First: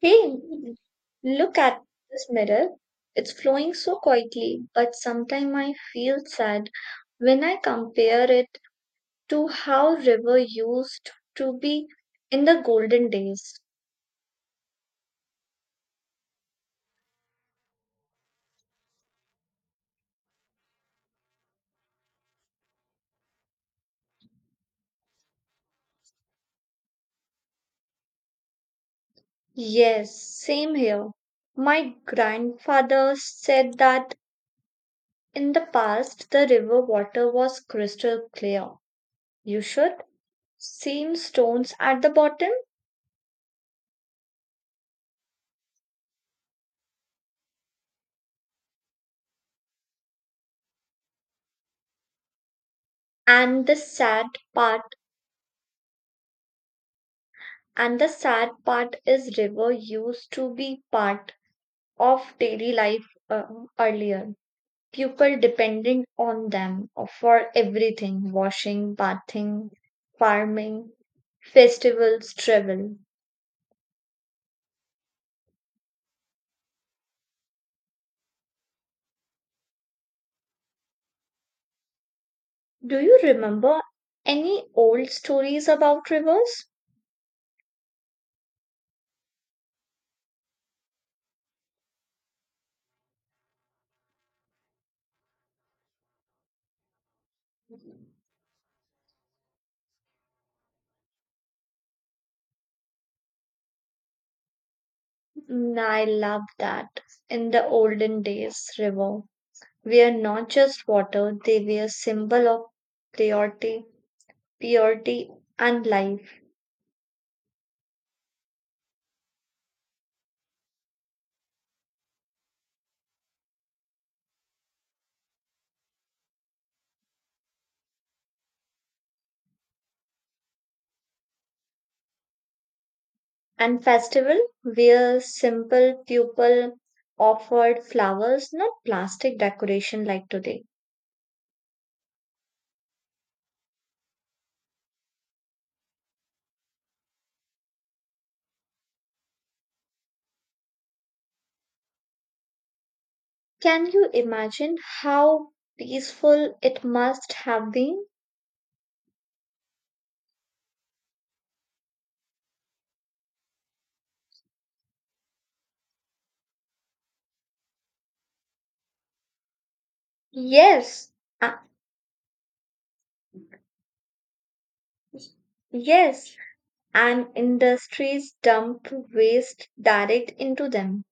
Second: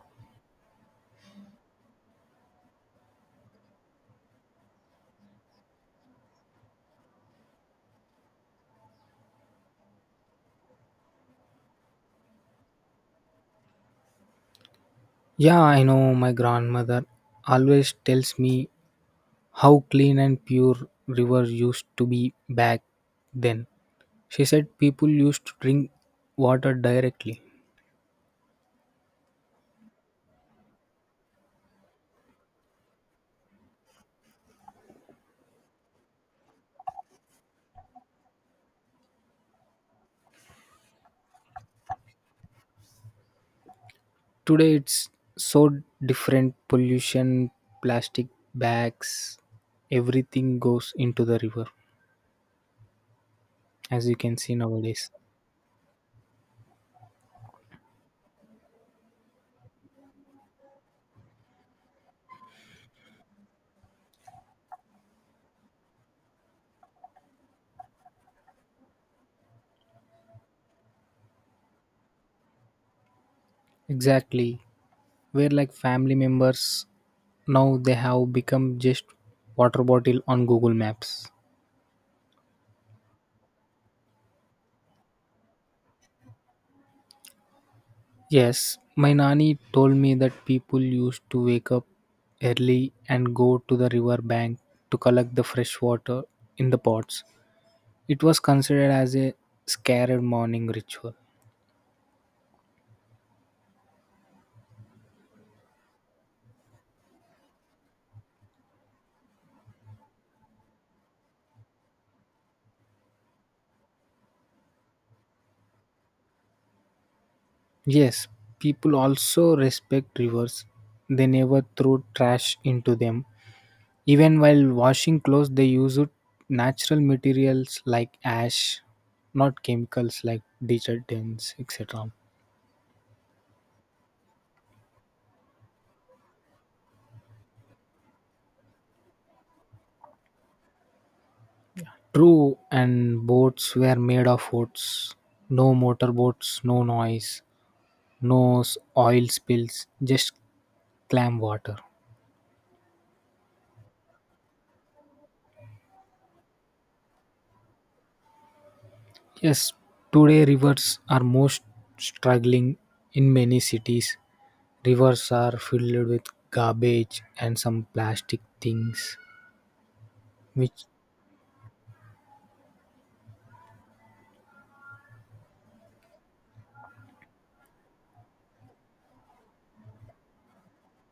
Hey, look at this mirror. It's flowing so quietly, but sometimes I feel sad when I compare it to how river used to be in the golden days. Yeah, I know my grandmother always tells me how clean and pure river used to be back then. She said people used to drink water directly. Yes, same here. My grandfather said that in the past the river water was crystal clear. You should. Same stones at the bottom, Today it's so different pollution, plastic bags, everything goes into the river and the as you sad can see part nowadays. And the sad part is river used to be part of daily life earlier. People depended on them for everything, washing, bathing, farming, festivals, travel. Exactly. Where like family members now they have become just water bottle on Google Maps. Do you remember any old stories about rivers? Yes, my nanny told me that people used to wake up early and go to the river bank to collect the fresh water in the pots. It was considered as a sacred morning ritual. Mm, I love that. In the olden days, river were not just water, they were symbol of purity, purity and life. Yes, people also respect rivers. They never throw trash into them. Even while washing clothes, they used natural materials like ash, not chemicals like detergents, etc. And festival where simple people offered flowers, not plastic decoration like today. True, and boats were made of woods. No motorboats, no noise, no s- oil spills, just clam water. Can you imagine how peaceful it must have been? Yes, today rivers are most struggling in many cities. Rivers are filled with garbage and some plastic things, which, Yes, uh, yes. And industries dump waste direct into them.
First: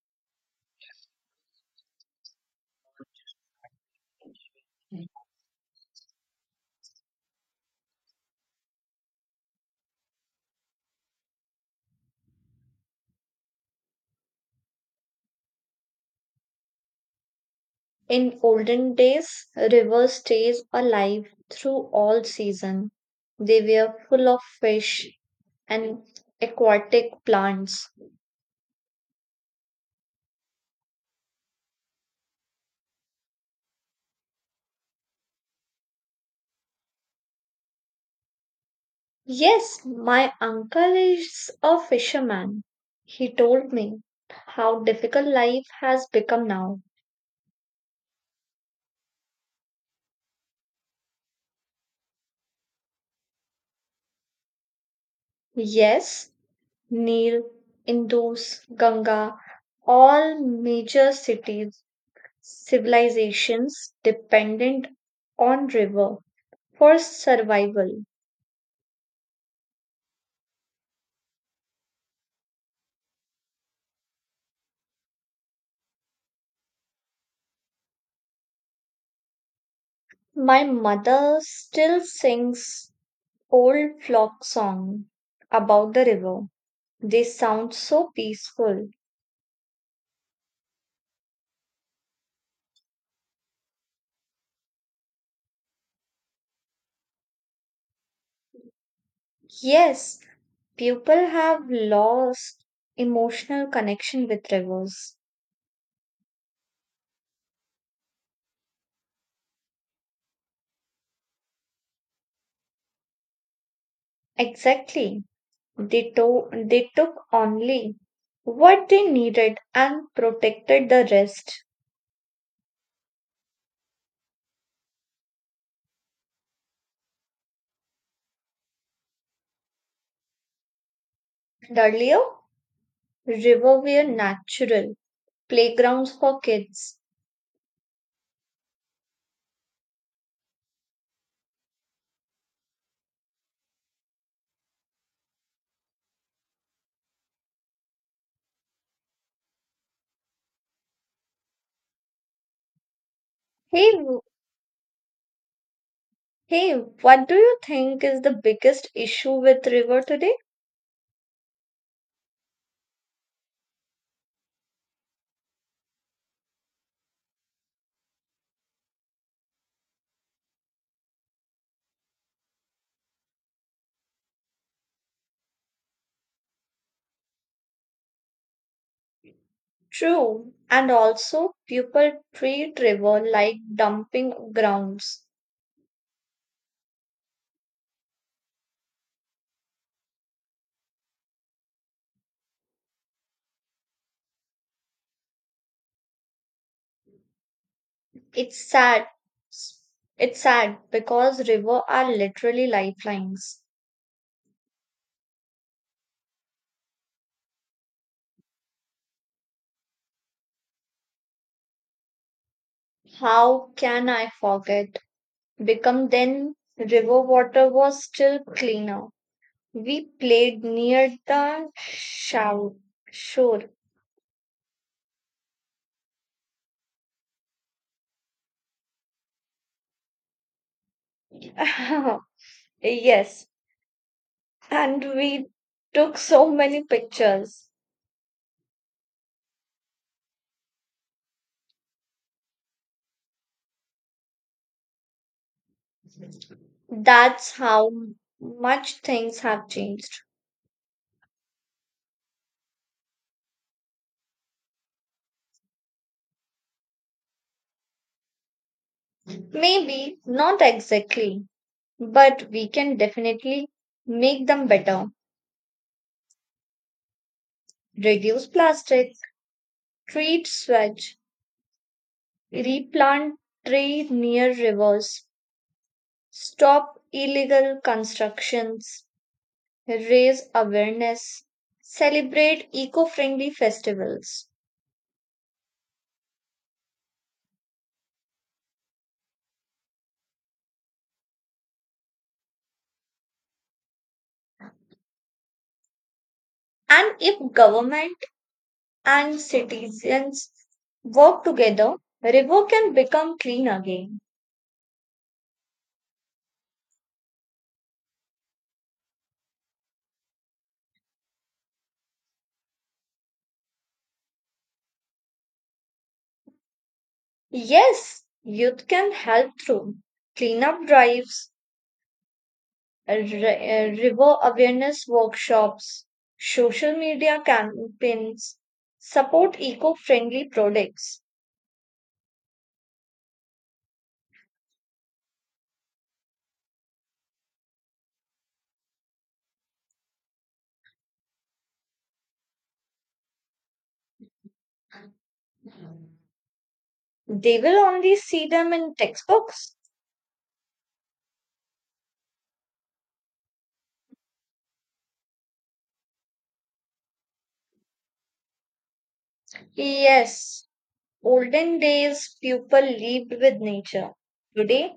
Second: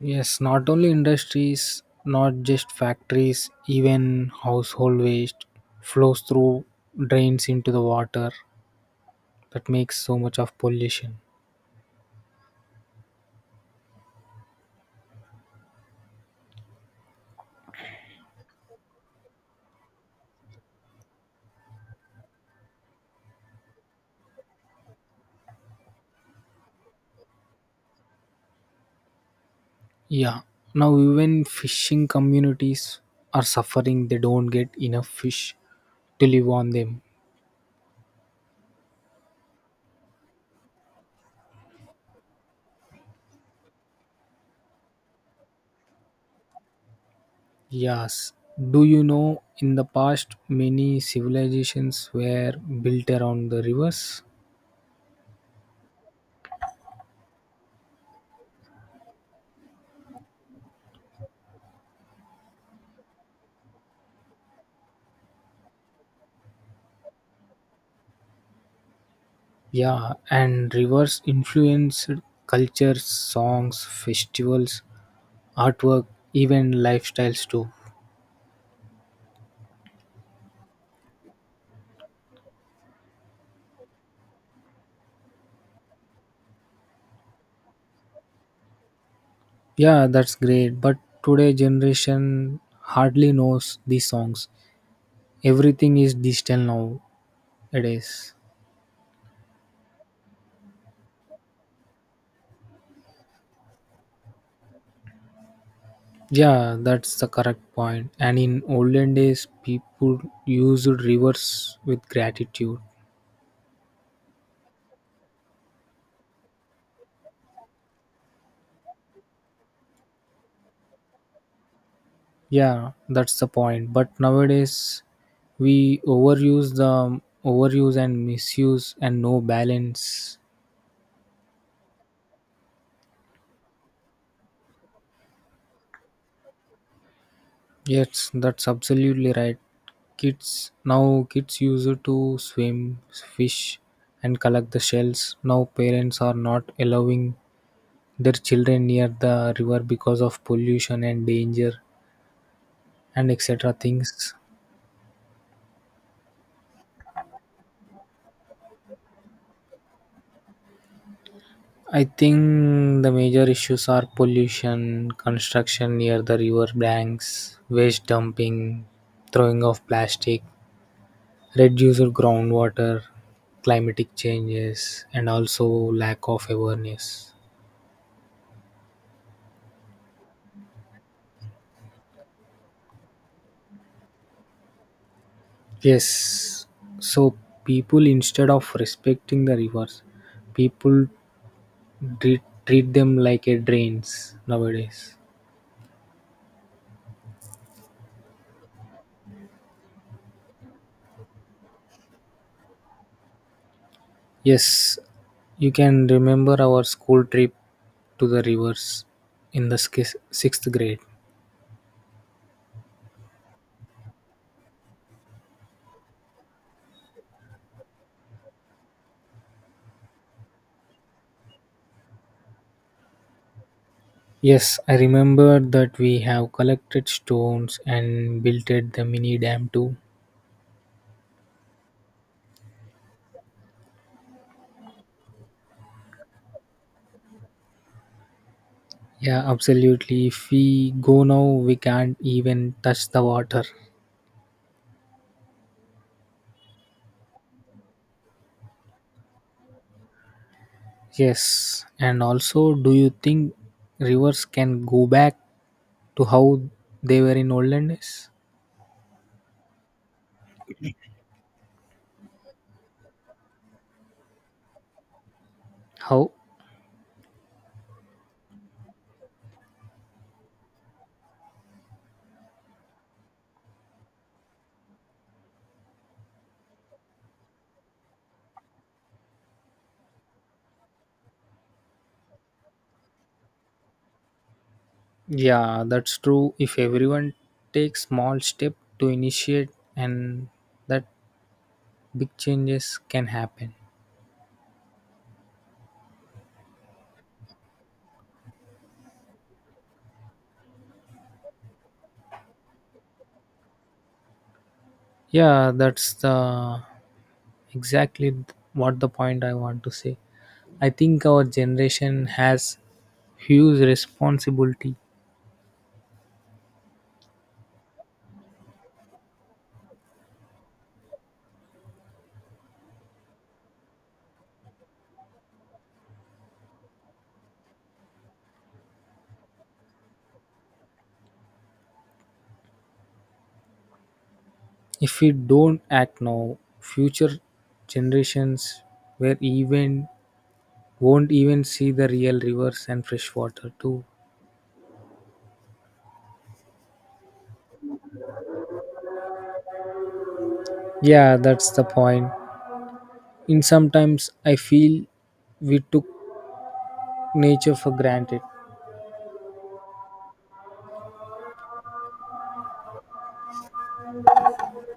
yes, not only industries, not just factories, even household waste flows through drains into the water that makes so much of pollution. In olden days, river stays alive through all season. They were full of fish and aquatic plants. Yeah, now even fishing communities are suffering. They don't get enough fish to live on them. Yes, my uncle is a fisherman. He told me how difficult life has become now. Yes, do you know in the past many civilizations were built around the rivers? Yes, Neil, Indus, Ganga, all major cities, civilizations dependent on river for survival. Yeah, and rivers influenced cultures, songs, festivals, artwork, even lifestyles too. My mother still sings old folk song about the river. They sound so peaceful. Yeah, that's great, but today generation hardly knows these songs. Everything is digital nowadays. Yes, people have lost emotional connection with rivers. Yeah, that's the correct point. And in olden days, people used rivers with gratitude. Exactly. They took only what they needed and protected the rest. Yeah, that's the point. But nowadays, we overuse the overuse and misuse and no balance. And earlier, rivers were natural playgrounds for kids. Yes, that's absolutely right. Kids used to swim, fish, and collect the shells. Now parents are not allowing their children near the river because of pollution and danger and etc Hey, w- things. hey, what do you think is the biggest issue with river today? I think the major issues are pollution, construction near the river banks, waste dumping, throwing of plastic, reduced groundwater, climatic changes, and also lack of awareness. True, and also people treat river like dumping grounds. Yes, so people instead of respecting the rivers, people treat them like a drains nowadays. It's sad. S- It's sad because river are literally lifelines. Yes, you can remember our school trip to the rivers in the sixth grade. How can I forget? Become then river water was still cleaner. We played near the shore. Yes, I remember that we have collected stones and builted the mini dam too. Yes, and we took so many pictures. Yeah, absolutely. If we go now, we can't even touch the water. That's how much things have changed. Yes, and also, do you think rivers can go back to how they were in olden days? Maybe not exactly, but we can definitely make them better. How? Reduce plastic, treat sewage, replant trees near rivers, stop illegal constructions, raise awareness, celebrate eco-friendly festivals. Yeah, that's true. If everyone takes small step to initiate and that big changes can happen. And if government and citizens work together, river can become clean again. Yeah, that's the exactly what the point I want to say. I think our generation has huge responsibility. Yes, youth can help through cleanup drives, river awareness workshops, social media campaigns, support eco friendly products. If we don't act now, future generations where even won't even see the real rivers and fresh water too. They will only see them in textbooks. Yeah, that's the point. In sometimes I feel we took nature for granted. Yes, olden days people lived with nature. Today,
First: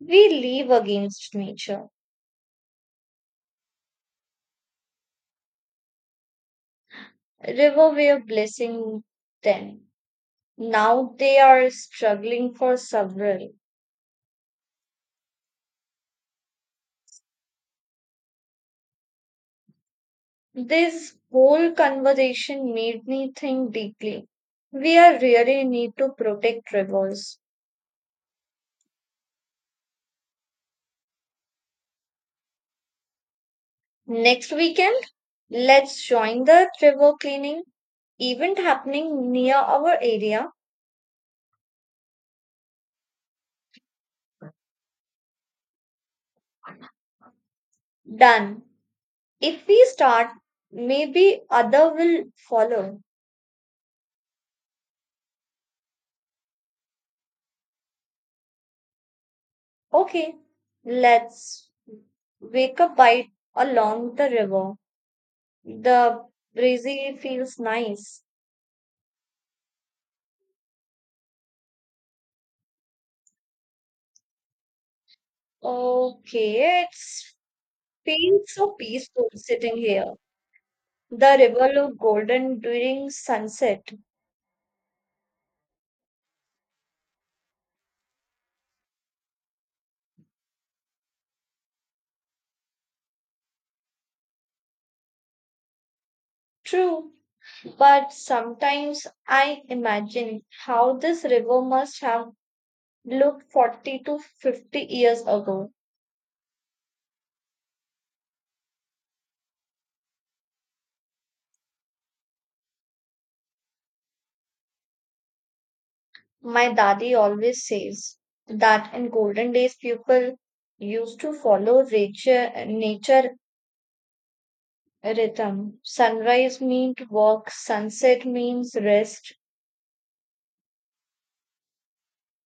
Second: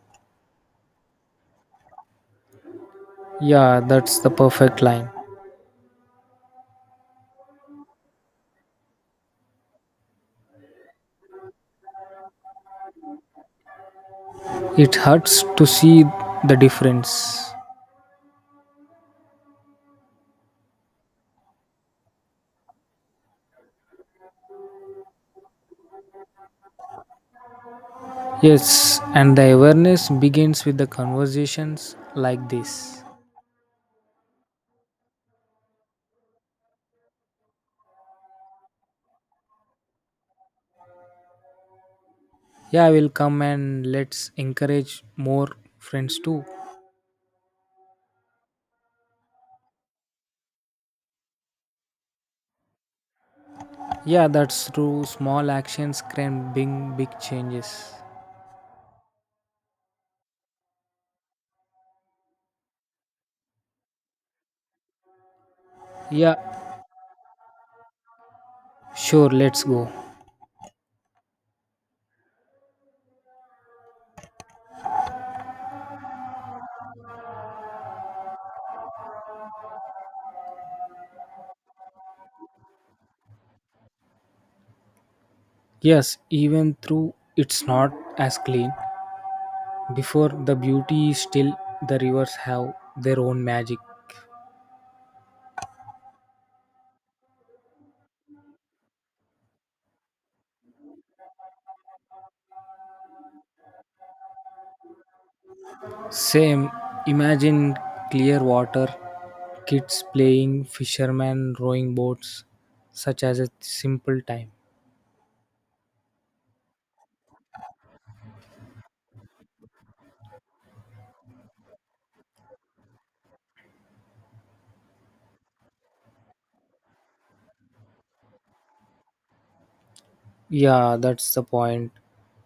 we live against nature. Yeah, that's the perfect line. River were blessing them. Now they are struggling for several. It hurts to see the difference. This whole conversation made me think deeply. We are really need to protect rivers. Yes, and the awareness begins with the conversations like this. Next weekend, let's join the river cleaning event happening near our area. Yeah, I will come, and let's encourage more friends too. Done. If we start, maybe other will follow. Yeah, that's true, small actions can bring big changes. Okay, let's wake a bite along the river. The Yeah, breezy feels nice. sure, let's go. Okay, it's feels so peaceful sitting here. The river looked golden during sunset. Yes, even though it's not as clean before, the beauty is still, the rivers have their own magic. True, but sometimes I imagine how this river must have looked 40 to 50 years ago. Same, imagine clear water, kids playing, fishermen rowing boats, such as a simple time. My daddy always says that in golden days people used to follow nature rhythm. Sunrise meant work, sunset means rest. Yeah, that's the point.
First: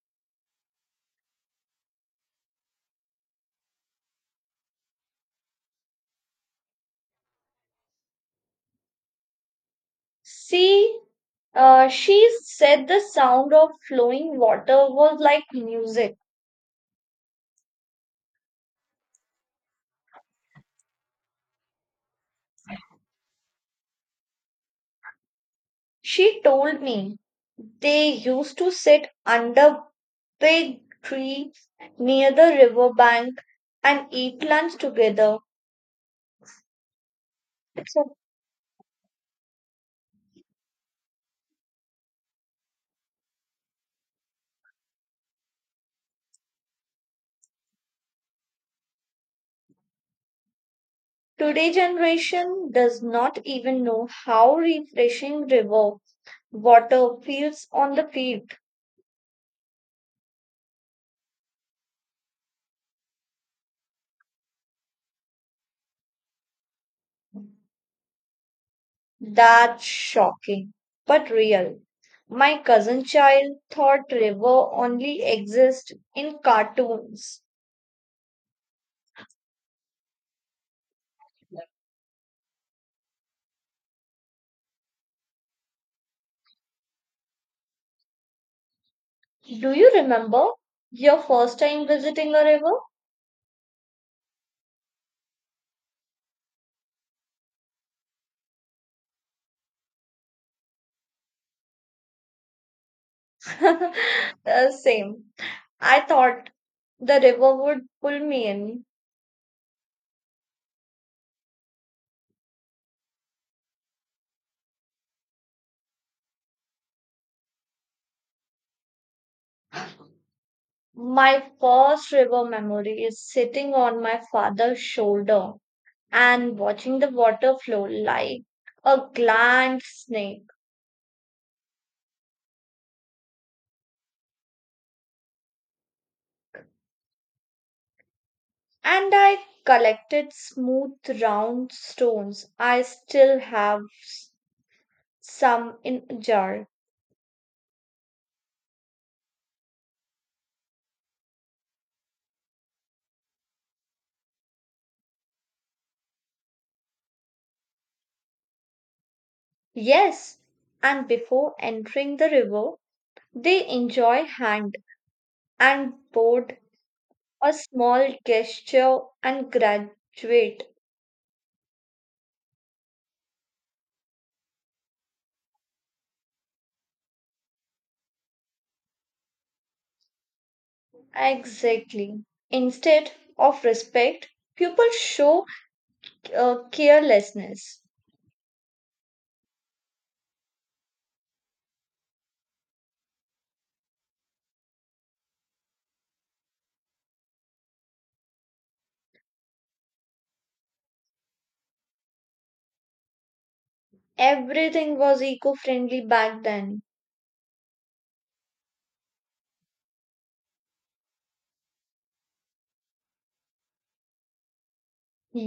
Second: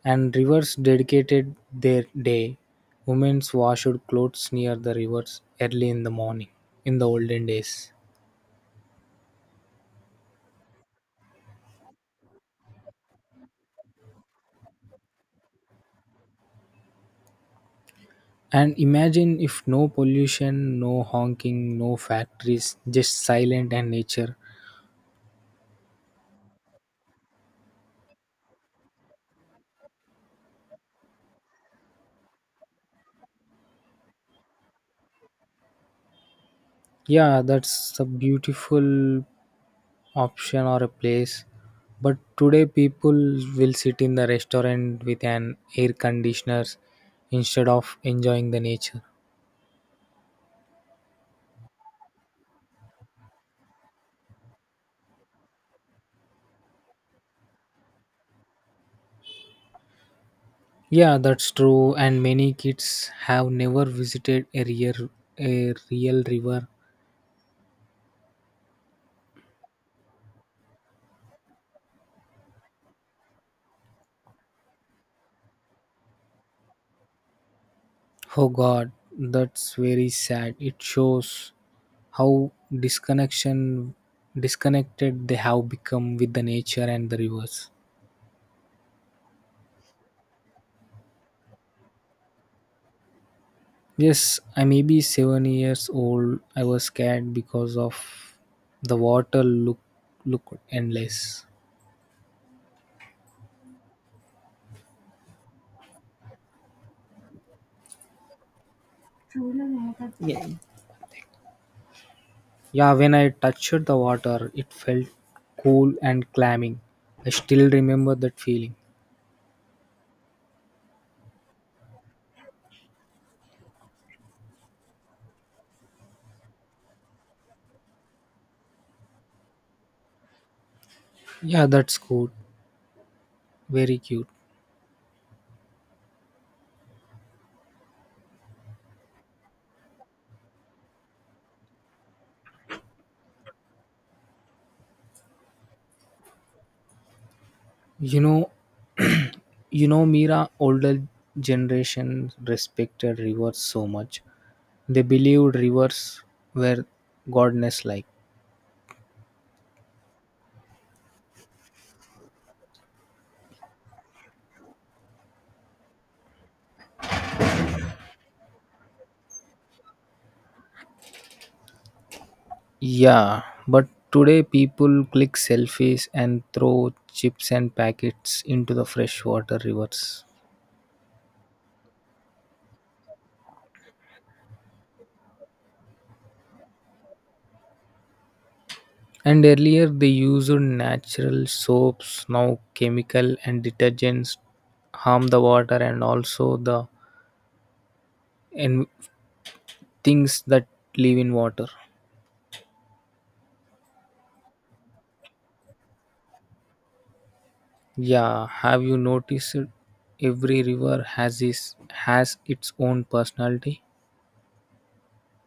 And rivers dedicated their day. Women's washed clothes near the rivers early in the morning in the olden days. See, she said the sound of flowing water was like music. And imagine if no pollution, no honking, no factories, just silent and nature. She told me they used to sit under big tree near the river bank and eat lunch together. Yeah, that's a So beautiful option or a place. But today people will sit in the restaurant with an air conditioner instead of enjoying the nature. today generation does not even know how refreshing river water feels on the feet. Yeah, that's true. And many kids have never visited a real river. That's shocking, but real. My cousin child thought river only exist in cartoons. Oh god, that's very sad. It shows how disconnection disconnected they have become with the nature and the rivers. Do you remember your first time visiting a river? Yes, I may be 7 years old. I was scared because of the water look endless. Same. I thought the river would pull me in. Yeah, when I touched the water, it felt cool and climbing. I still remember that feeling. My first river memory is sitting on my father's shoulder and watching the water flow like a giant snake. Yeah, that's good. Very cute. And I collected smooth round stones. I still have some in a jar. You know, you know, Mira, older generation respected rivers so much. They believed rivers were goddess like. Yes, and before entering the river, they enjoy hand and board a small gesture and graduate. Yeah, but today people click selfies and throw chips and packets into the freshwater rivers. Exactly. Instead of respect, people show carelessness. And earlier they used natural soaps, now chemical and detergents harm the water and also the and things that live in water. Everything was eco friendly back then. Yeah, have you noticed it? Every river has its own personality?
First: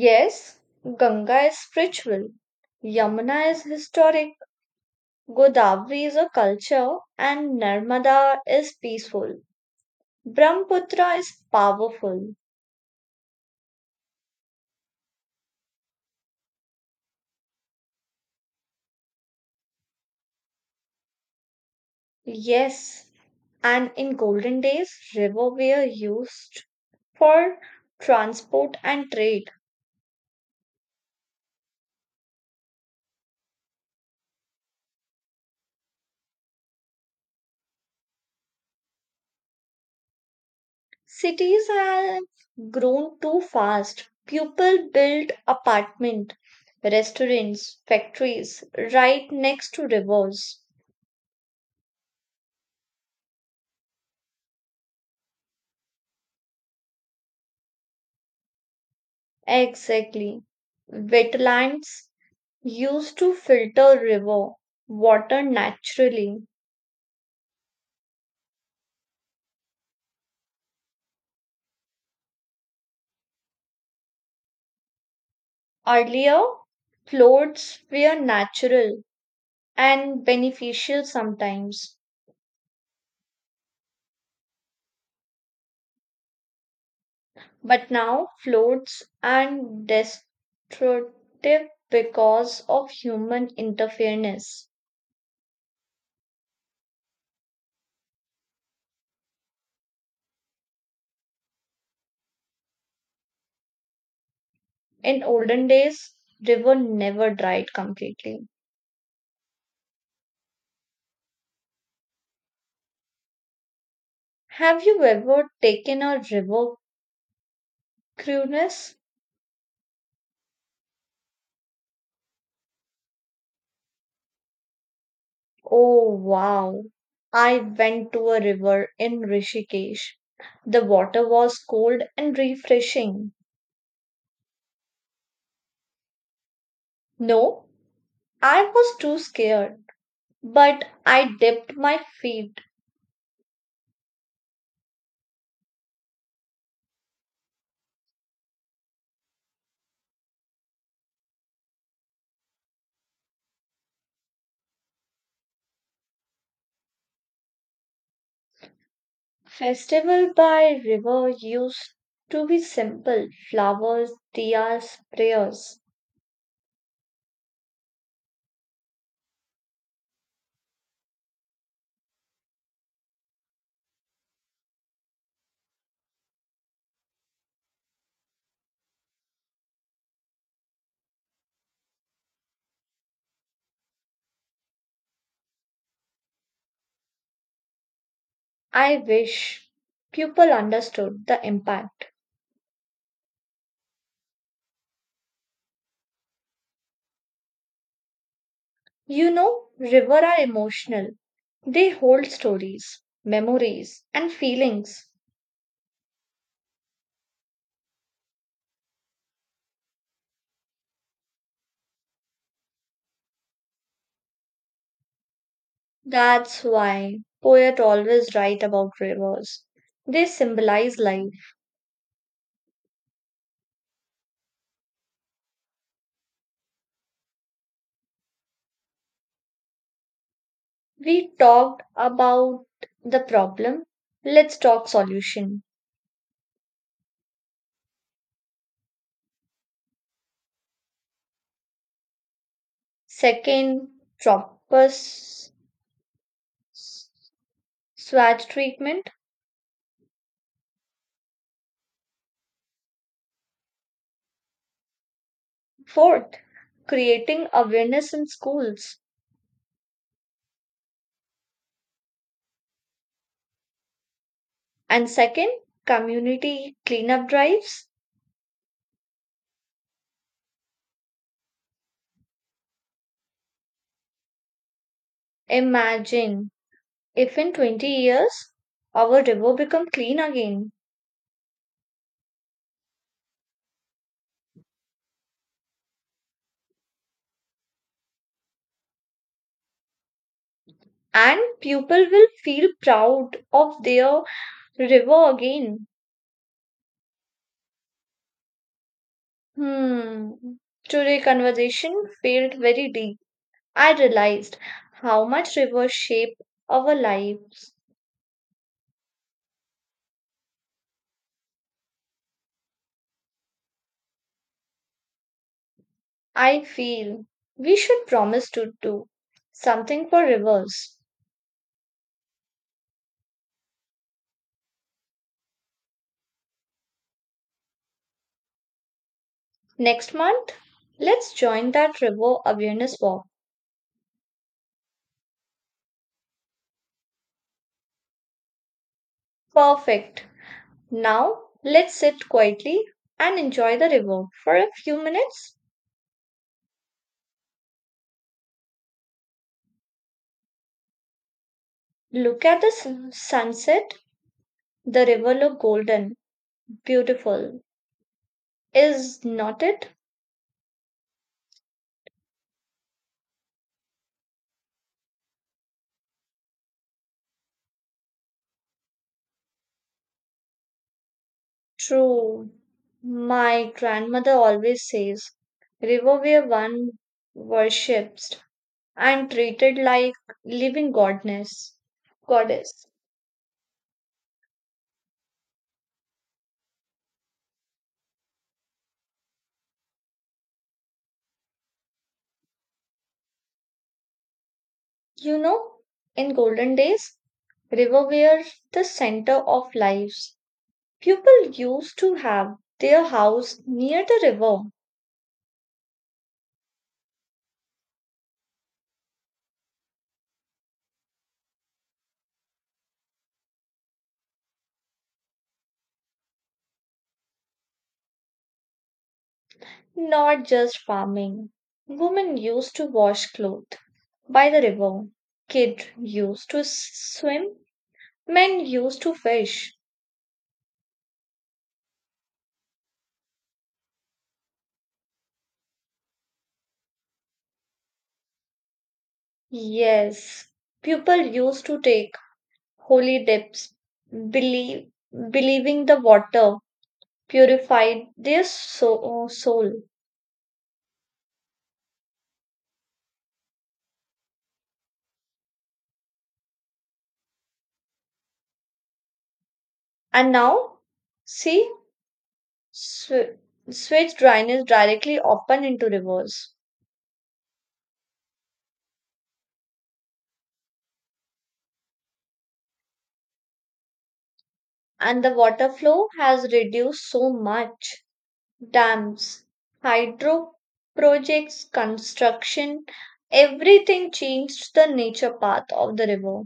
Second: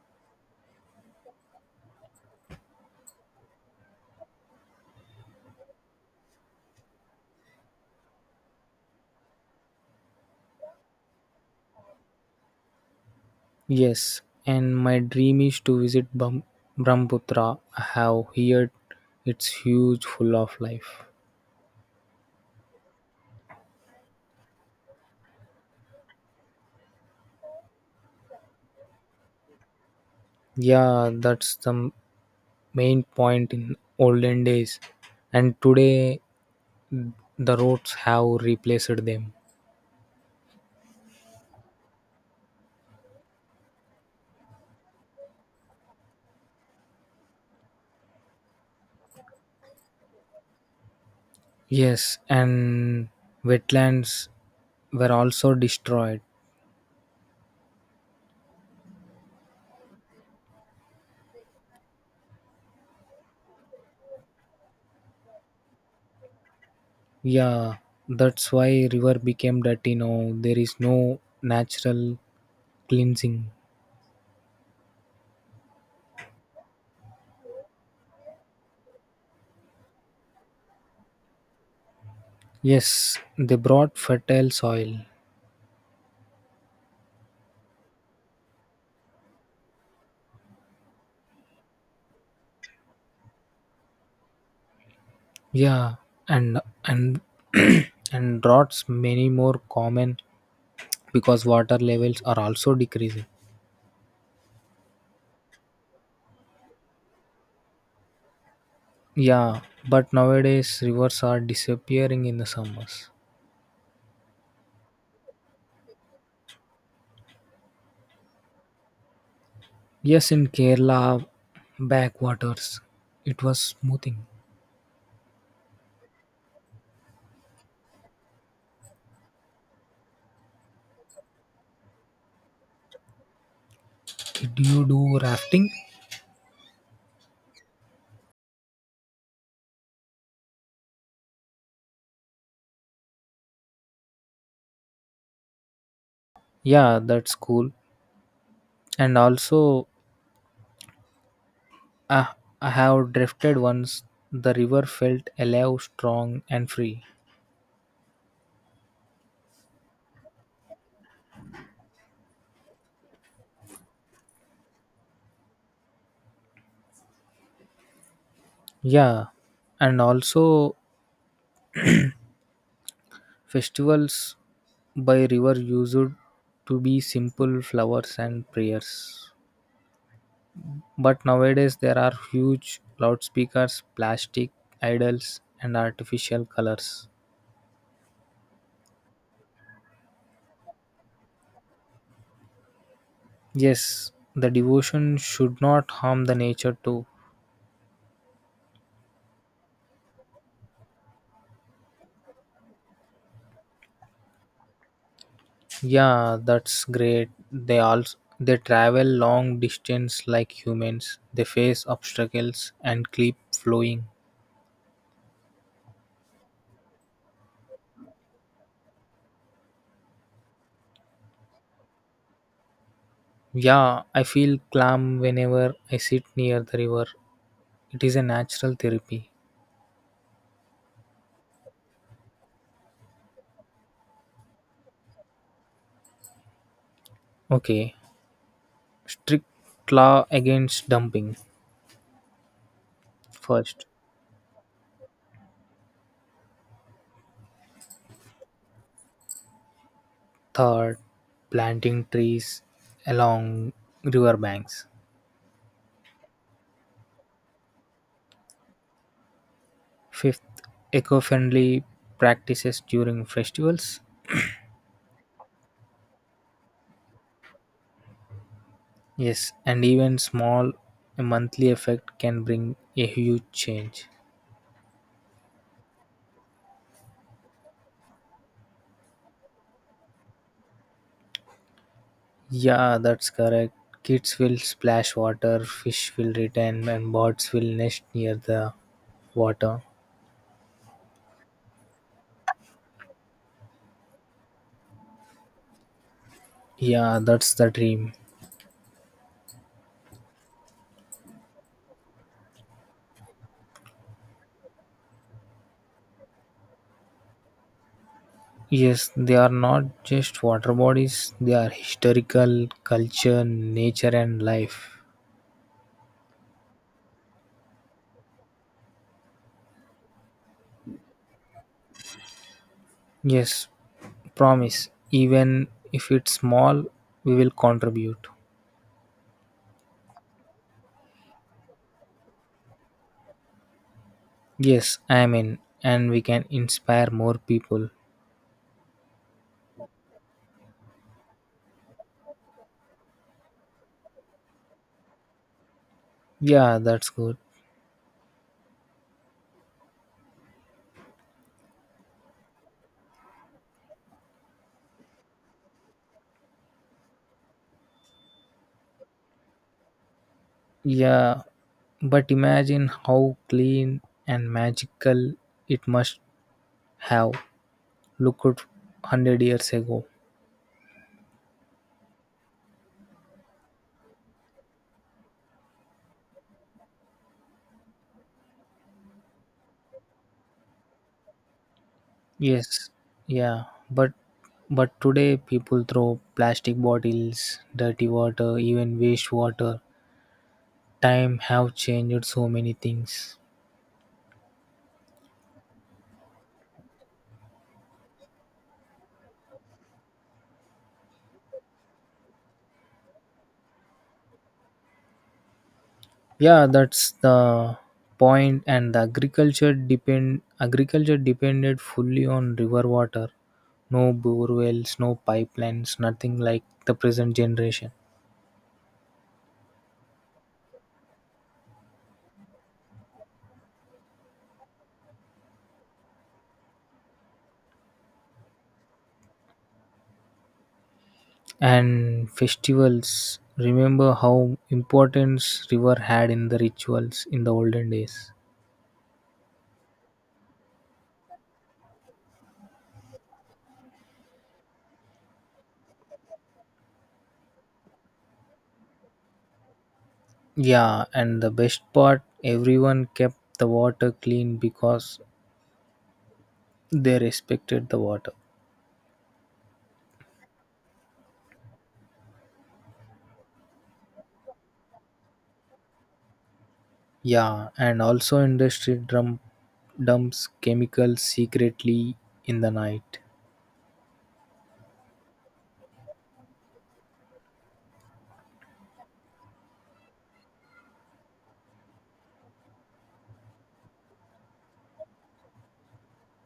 Yes, Ganga is spiritual, Yamuna is historic, Godavari is a culture, and Narmada is peaceful. Brahmaputra is powerful. Yes, and my dream is to visit Brahmaputra. I have heard it's huge, full of life. Yes, and in golden days, river were used for transport and trade. Yeah, that's the main point in olden days. And today, the roads have replaced them. Cities have grown too fast. People built apartment, restaurants, factories right next to rivers. Yes, and wetlands were also destroyed. Exactly. Wetlands used to filter river water naturally. Yeah, that's why river became dirty now. There is no natural cleansing. Earlier, floats were natural and beneficial sometimes, Yes, they brought fertile soil. but now floats are destructive because of human interference. Yeah, and and droughts many more common because water levels are also decreasing. In olden days, river never dried completely. Yeah, but nowadays rivers are disappearing in the summers. Have you ever taken a river cruise? Yes, in Kerala backwaters, it was smoothing. Oh wow. I went to a river in Rishikesh. The water was cold and refreshing. Do you do rafting? No, I was too scared, but I dipped my feet. Yeah, that's cool. And also, I, I have drifted once. The river felt alive, strong, and free. Festival by river used to be simple flowers, diyas, prayers. Yeah, and also festivals by river used to be simple flowers and prayers. But nowadays there are huge loudspeakers, plastic idols, and artificial colors. I wish people understood the impact. Yes, the devotion should not harm the nature too. You know, river are emotional. They hold stories, memories, and feelings. Yeah, that's great. They travel long distance like humans. They face obstacles and keep flowing. That's why poets always write about rivers. They symbolize life. Yeah, I feel calm whenever I sit near the river. It is a natural therapy. We talked about the problem. Let's talk solution. Okay. Strict law against dumping. First, Second, proper s- swag treatment. third, planting trees along riverbanks. Fourth, creating awareness in schools. Fifth, eco friendly practices during festivals. And second, community cleanup drives. Yes, and even small a monthly effect can bring a huge change. Imagine if in 20 years our river become clean again. Yeah, that's correct. Kids will splash water, fish will return, and birds will nest near the water. And people will feel proud of their river again. Yeah, that's the dream. Hmm. Today conversation felt very deep. I realized how much rivers shape our lives. Yes, they are not just water bodies, they are historical, culture, nature, and life. I feel we should promise to do something for rivers. Yes, promise, even if it's small, we will contribute. Next month, let's join that river awareness walk. Yes, I mean, and we can inspire more people. Perfect. Now, let's sit quietly and enjoy the river for a few minutes. Yeah, that's good. Look at the sunset. The river looked golden, beautiful. Is not it? Yeah, but imagine how clean and magical it must have looked 100 years ago. True. My grandmother always says, river where one worships and treated like living goddess. Yes, yeah, but but today people throw plastic bottles, dirty water, even waste water. Time have changed so many things. You know, in golden days, river were the center of lives. People used to have their house near the river. Yeah, that's the point. And the agriculture depended fully on river water. No bore wells, no pipelines, nothing like the present generation. Not just farming. Women used to wash clothes by the river. Kids used to swim. Men used to fish. And festivals. Remember how importance river had in the rituals in the olden days. Yes, people used to take holy dips, believe, believing the water purified their soul. Yeah, and the best part, everyone kept the water clean because they respected the water. And now, see, sw- switch drainage directly open into rivers. Yeah, and also industry drum dumps chemicals secretly in the night. And the water flow has reduced so much. Dams, hydro projects, construction, everything changed the nature path of the river.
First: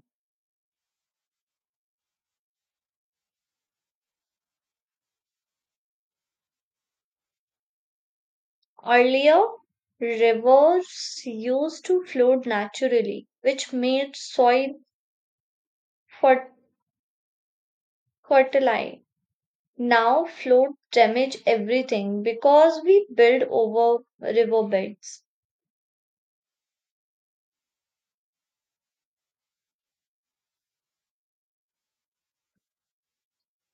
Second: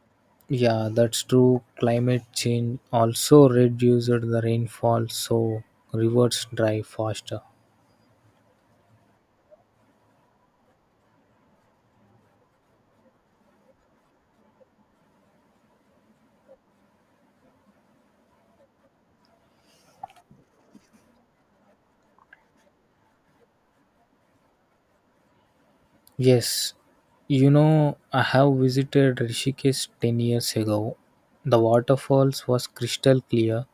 Yeah, that's true. Climate change also reduced the rainfall, so rivers dry faster. Earlier, rivers used to flow naturally, which made soil fer- fertile. Now, flood damage everything because we build over riverbeds. Yes, you know, I have visited Rishikesh 10 years ago. The waterfalls was crystal clear.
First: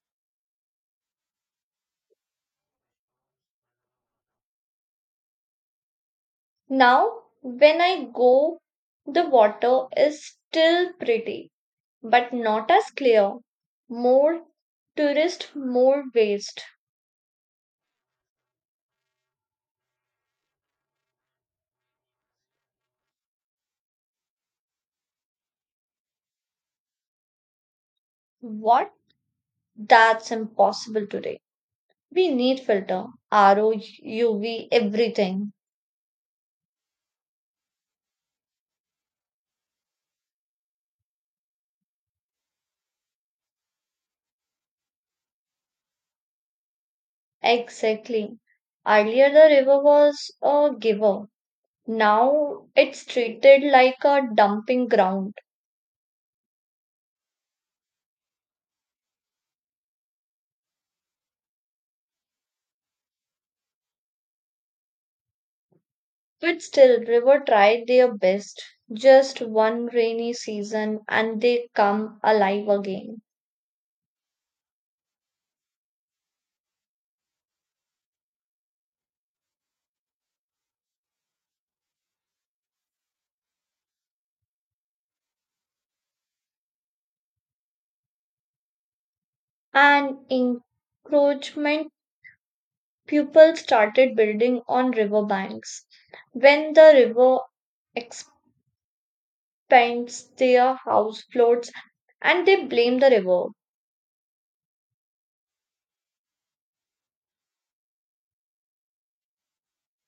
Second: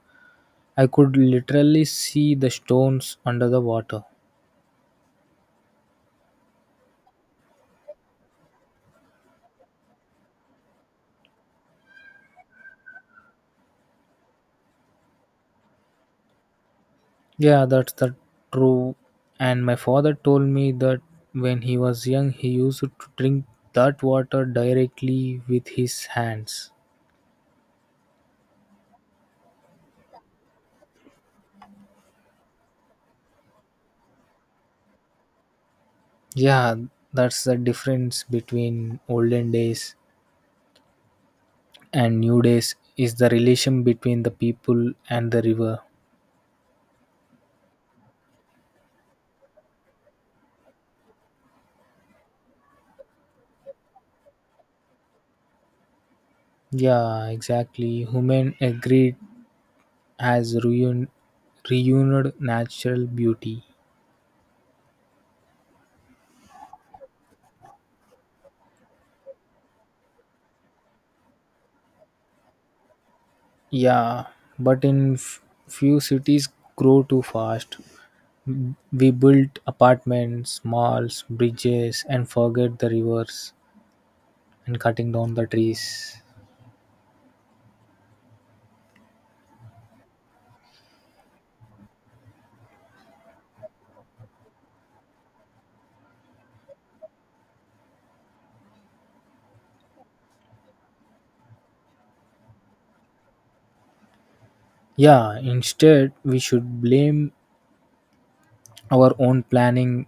I could literally see the stones under the water. Now, when I go, the water is still pretty but not as clear. More tourist, more waste. Yeah, that's the true. And my father told me that when he was young, he used to drink that water directly with his hands. What? That's impossible today. We need filter, ROUV, everything. Yeah, that's the difference between olden days and new days is the relation between the people and the river. Exactly. Earlier the river was a giver. Now it's treated like a dumping ground. Yeah, exactly. Human agreed has ruined reunited natural beauty. But still, river tried their best. Just one rainy season and they come alive again. Yeah, but in few cities grow too fast. We built apartments, malls, bridges, and forget the rivers and cutting down the trees. And encroachment people started building on river banks. When the river expands, their house floats and they blame the river. Yeah, instead, we should blame our own planning.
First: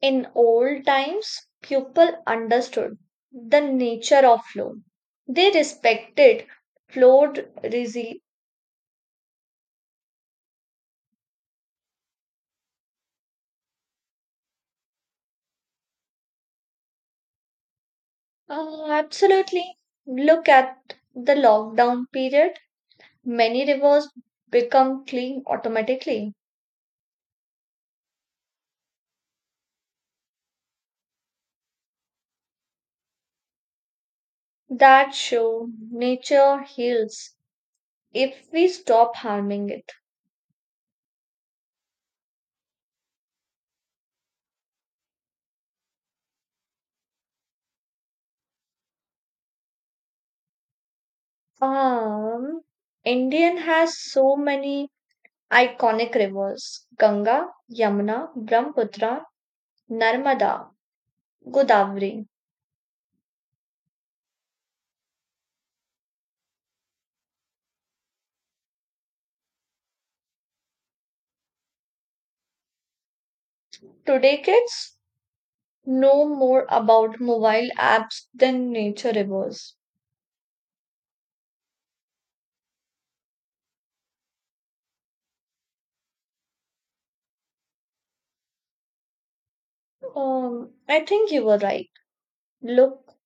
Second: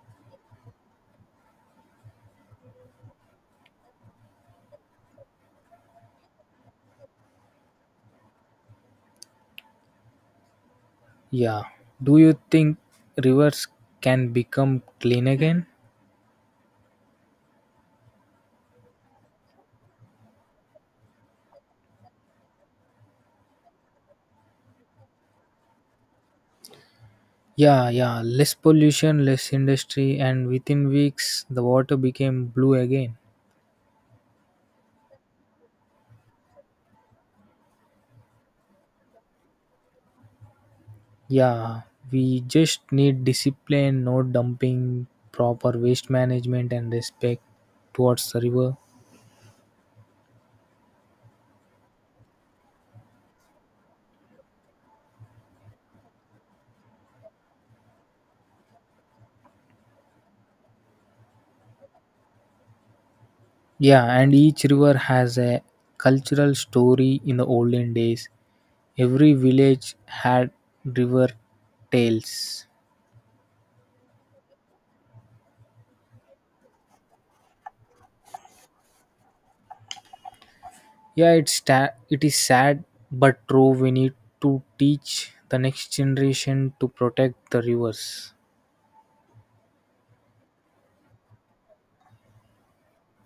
In old times, people understood the nature of flow. They respected flood resi- Yeah. Do you think rivers can become clean again? Absolutely. Look at the lockdown period. Many rivers become clean automatically. Yeah, yeah. Less pollution, less industry, and within weeks, the water became blue again. That show nature heals if we stop harming it. Yeah, we just need discipline, no dumping, proper waste management, and respect towards the river. Um, Indian has so many iconic rivers: Ganga, Yamuna, Brahmaputra, Narmada, Godavari. Yeah, and each river has a cultural story in the olden days. Every village had river tales. Today, kids know more about mobile apps than nature rivers. Yeah, it is sad but true. We need to teach the next generation to protect the rivers. I think you were right. Look,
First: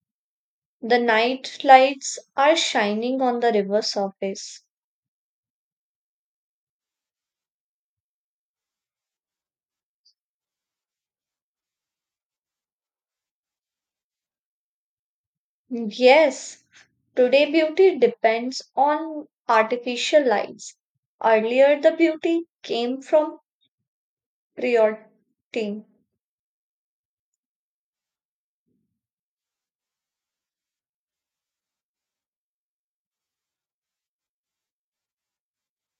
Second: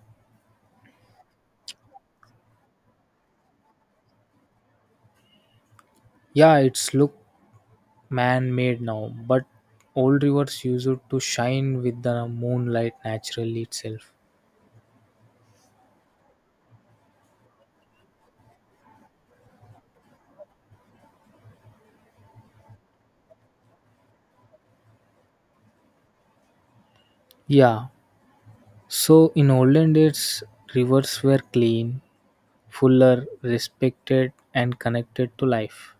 the night lights are shining on the river surface. Yeah, it's look man-made now, but old rivers used to shine with the moonlight naturally itself. Yes, today beauty depends on artificial lights. Earlier, the beauty came from purity, Yeah, so in olden days, rivers were clean, fuller, respected, and connected to life.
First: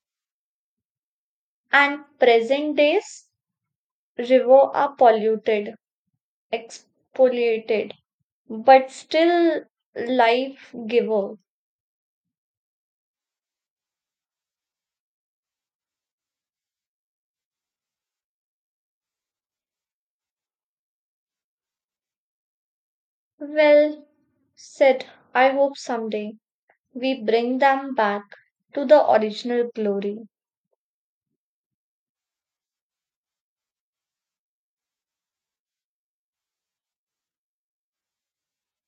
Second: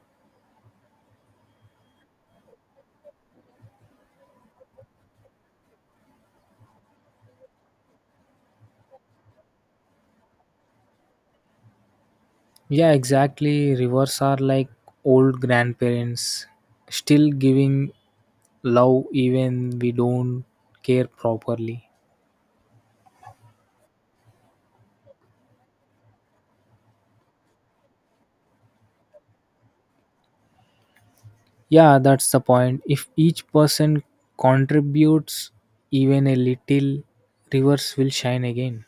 and present days rivers are polluted, exfoliated, but still life giver. Yeah, exactly. Rivers are like old grandparents, still giving love even we don't care properly. Well said. I hope someday we bring them back to the original glory. Yeah, that's the point. If each person contributes even a little, rivers will shine again.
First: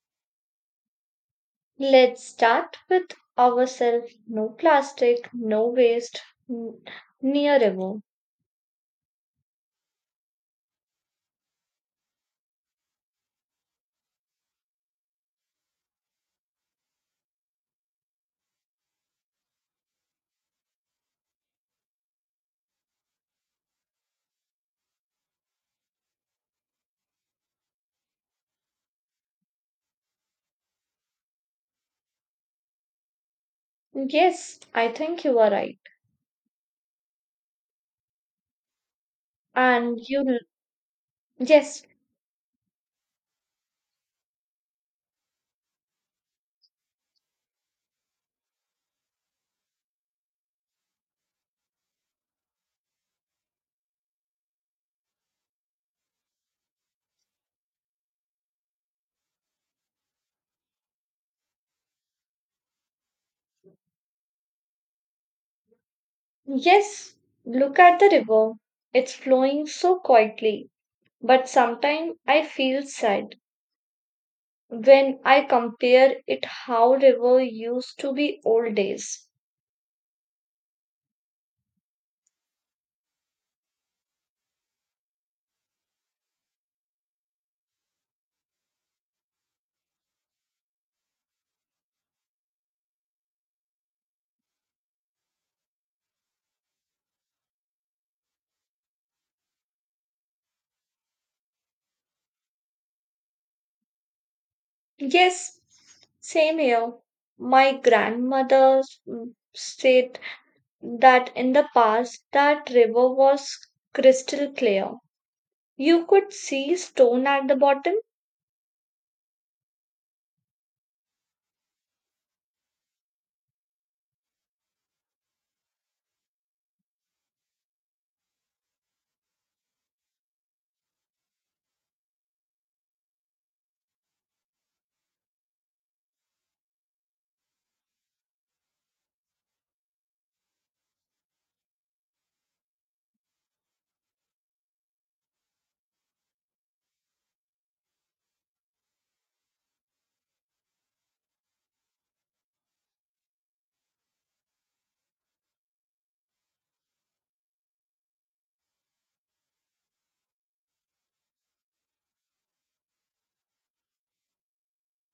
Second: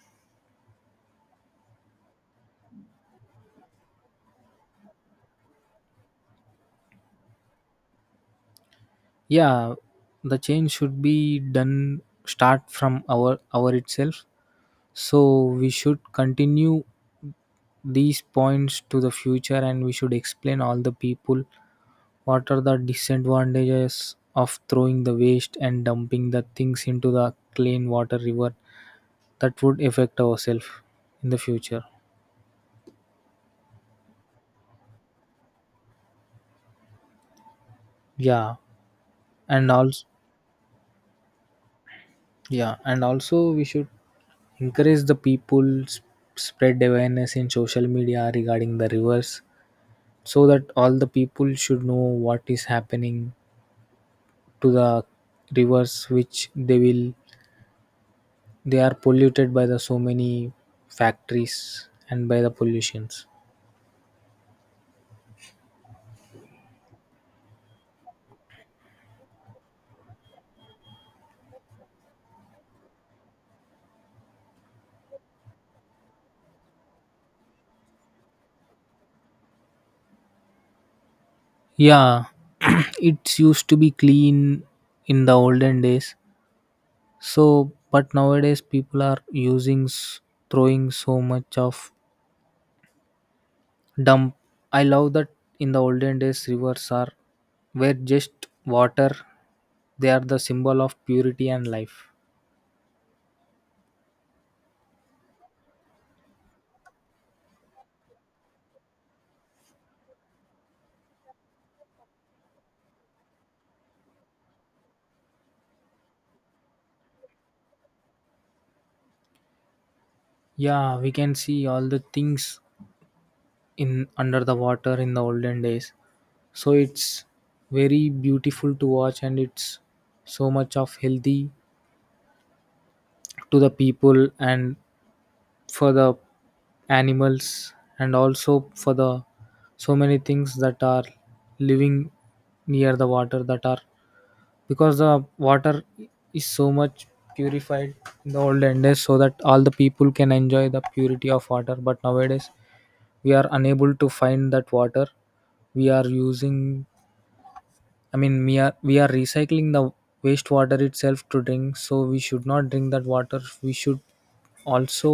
Let's start with ourselves. No plastic, no waste, n- near river. Yeah, the change should be done start from our itself. So we should continue these points to the future and we should explain all the people what are the disadvantages of throwing the waste and dumping the things into the clean water river that would affect ourselves in the future. Yes, I think you are right. Yeah. And And also you, yes, Yeah, and also we should encourage the people spread awareness in social media regarding the rivers so that all the people should know what is happening to the rivers which they are polluted by the so many factories and by the pollutions. yes, look at the river. It's flowing so quietly. But sometimes I feel sad when I compare it how river used to be old days. Yeah, it used to be clean in the olden days. So, but nowadays people are using throwing so much of dump. I love that in the olden days rivers are were just water. They are the symbol of purity and life. Yes, same here. My grandmother said that in the past that river was crystal clear. You could see stone at the bottom. Yeah, we can see all the things in under the water in the olden days. So it's very beautiful to watch, and it's so much of healthy to the people and for the animals and also for the so many things that are living near the water that are, because the water is so much purified in the olden days so that all the people can enjoy the purity of water. But nowadays we are unable to find that water. We are using, I mean we are recycling the wastewater itself to drink, so we should not drink that water. We should also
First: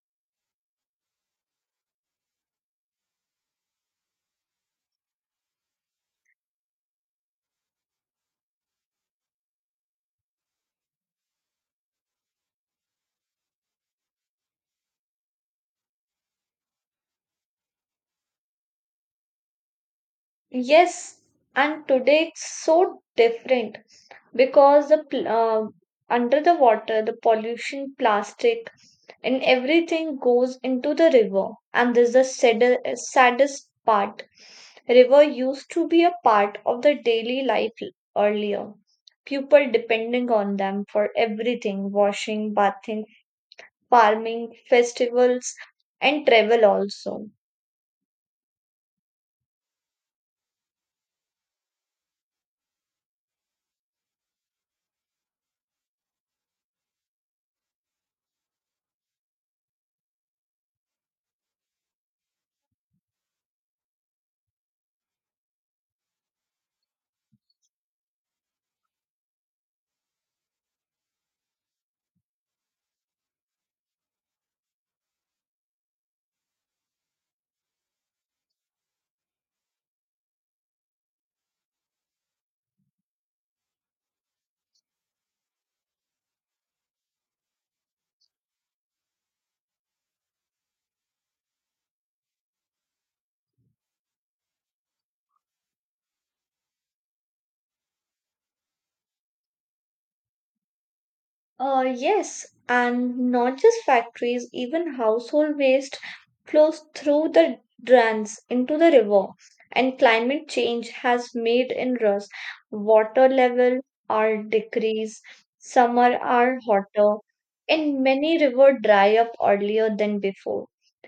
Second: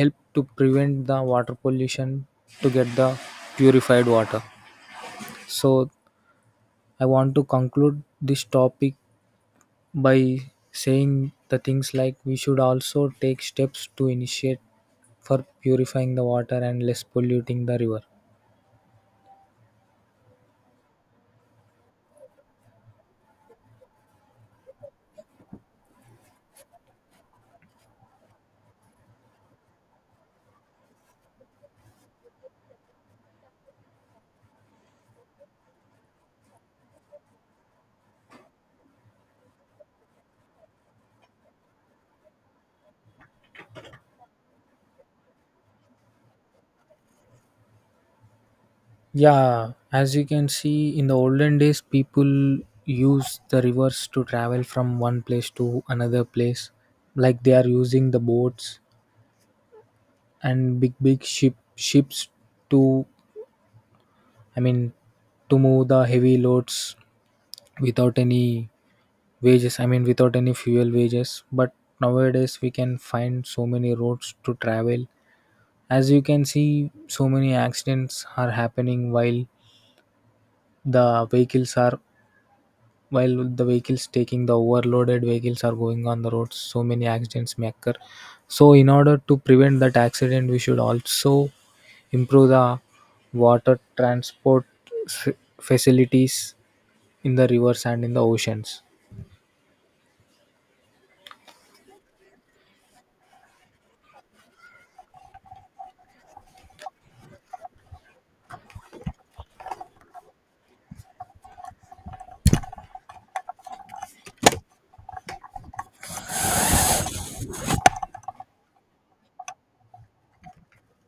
help to prevent the water pollution to get the purified water. So I want to conclude this topic by saying the things like we should also take steps to initiate for purifying the water and less polluting the river. Yes, and today it's so different because the under the water, the pollution, plastic, and everything goes into the river. And this is the saddest part. River used to be a part of the daily life earlier. People depending on them for everything washing, bathing, farming, festivals, and travel also. Yeah, as you can see, in the olden days people use the rivers to travel from one place to another place, like they are using the boats and big ships to, I mean to move the heavy loads without any wages, I mean without any fuel wages. But nowadays we can find so many roads to travel. As you can see, so many accidents are happening while the vehicles are, while the vehicles taking the overloaded vehicles are going on the roads, so many accidents may occur. So in order to prevent that accident, we should also improve the water transport s- facilities in the rivers and in the oceans. Yes, and not just factories, even household waste flows through the drains into the river. And climate change has made inroads. Water level are decrease, summer are hotter, and many river dry up earlier than before.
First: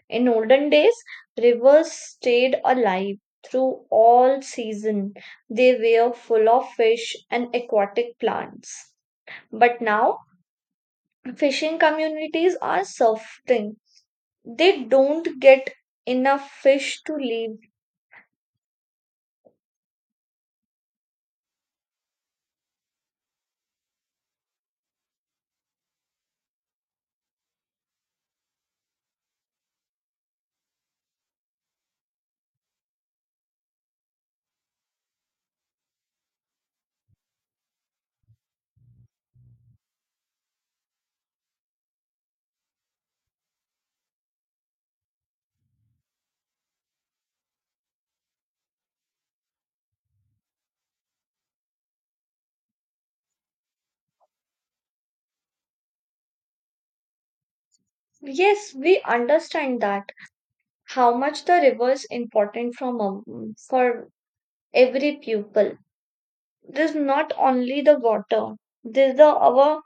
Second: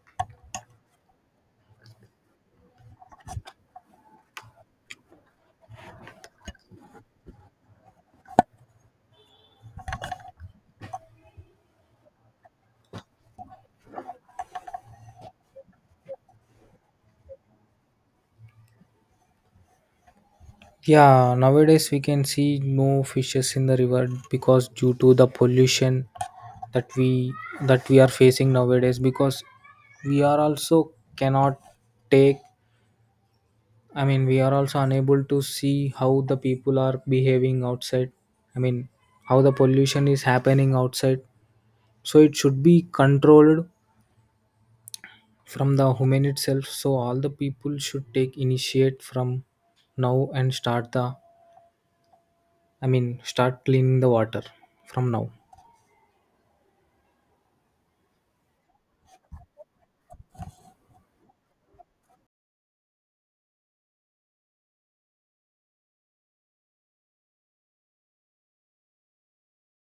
In olden days, rivers stayed alive through all season. They were full of fish and aquatic plants. But now fishing communities are suffering. They don't get enough fish to live. Yeah, nowadays we can see no fishes in the river because due to the pollution that we are facing nowadays, because we are also cannot take, I mean we are also unable to see how the people are behaving outside. I mean how the pollution is happening outside. So it should be controlled from the human itself. So all the people should take initiate from now and start the, I mean start cleaning the water from now. Yes, we understand that. How much the river is important for every pupil. This is not only the water. This is the our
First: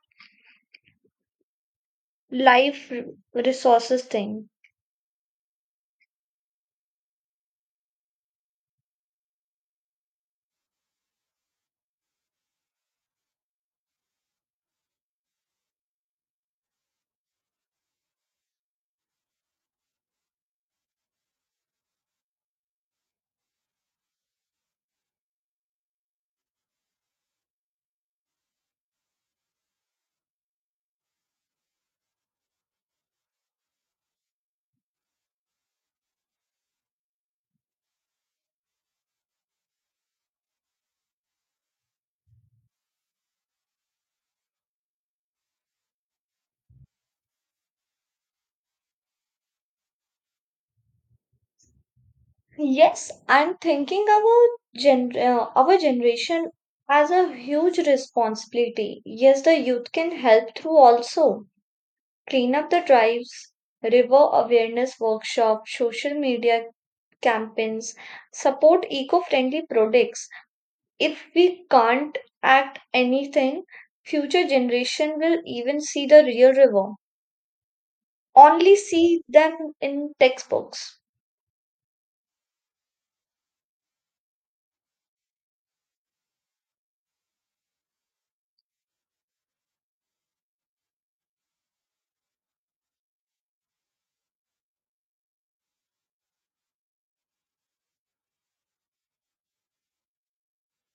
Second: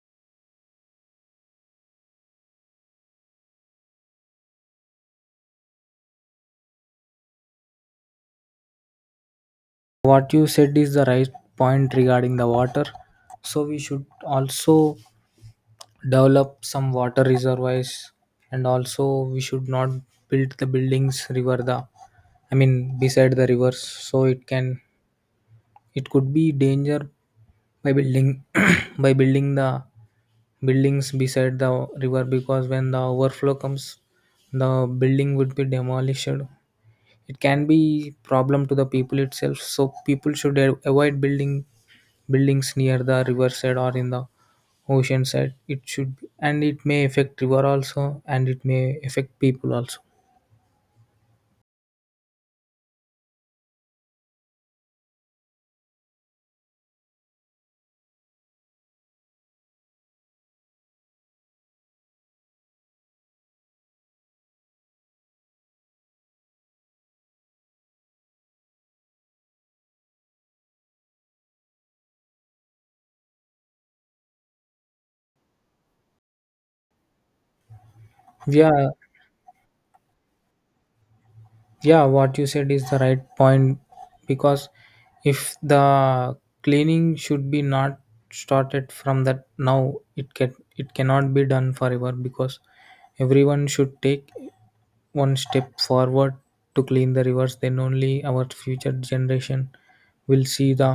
life resources thing. What you said is the right point regarding the water. So we should also develop some water reservoirs, and also we should not build the buildings river the, I mean beside the rivers, so it can, it could be danger by building by building the buildings beside the river, because when the overflow comes, the building would be demolished. It can be problem to the people itself, so people should avoid building buildings near the riverside or in the ocean side it should be, and it may affect river also and it may affect people also. Yes, I'm thinking about our generation has a huge responsibility. Yes, the youth can help through also Clean Up the Drives, river awareness workshops, social media campaigns, support eco friendly products. If we can't act anything, future generation will even see the real river, only Yeah. see them in textbooks. Yeah, what you said is the right point, because if the cleaning should be not started from that now, it can, it cannot be done forever, because everyone should take one step forward to clean the rivers, then only our future generation will see the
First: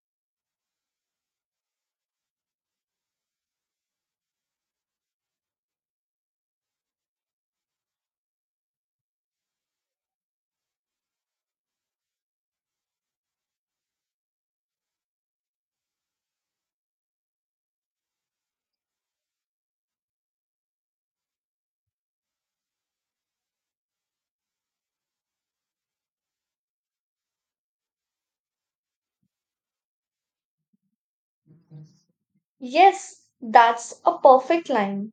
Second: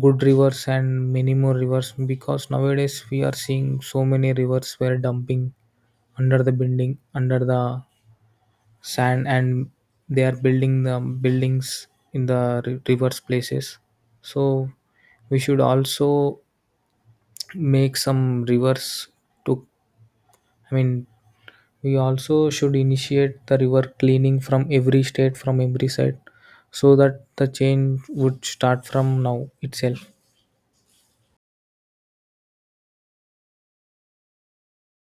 good rivers and many more rivers. Because nowadays we are seeing so many rivers were dumping under the building, under the sand, and they are building the buildings in the rivers places. So we should also make some rivers to, I mean we also should initiate the river cleaning from every state, from every side, so that the change would start from now itself. Yes, that's a perfect line.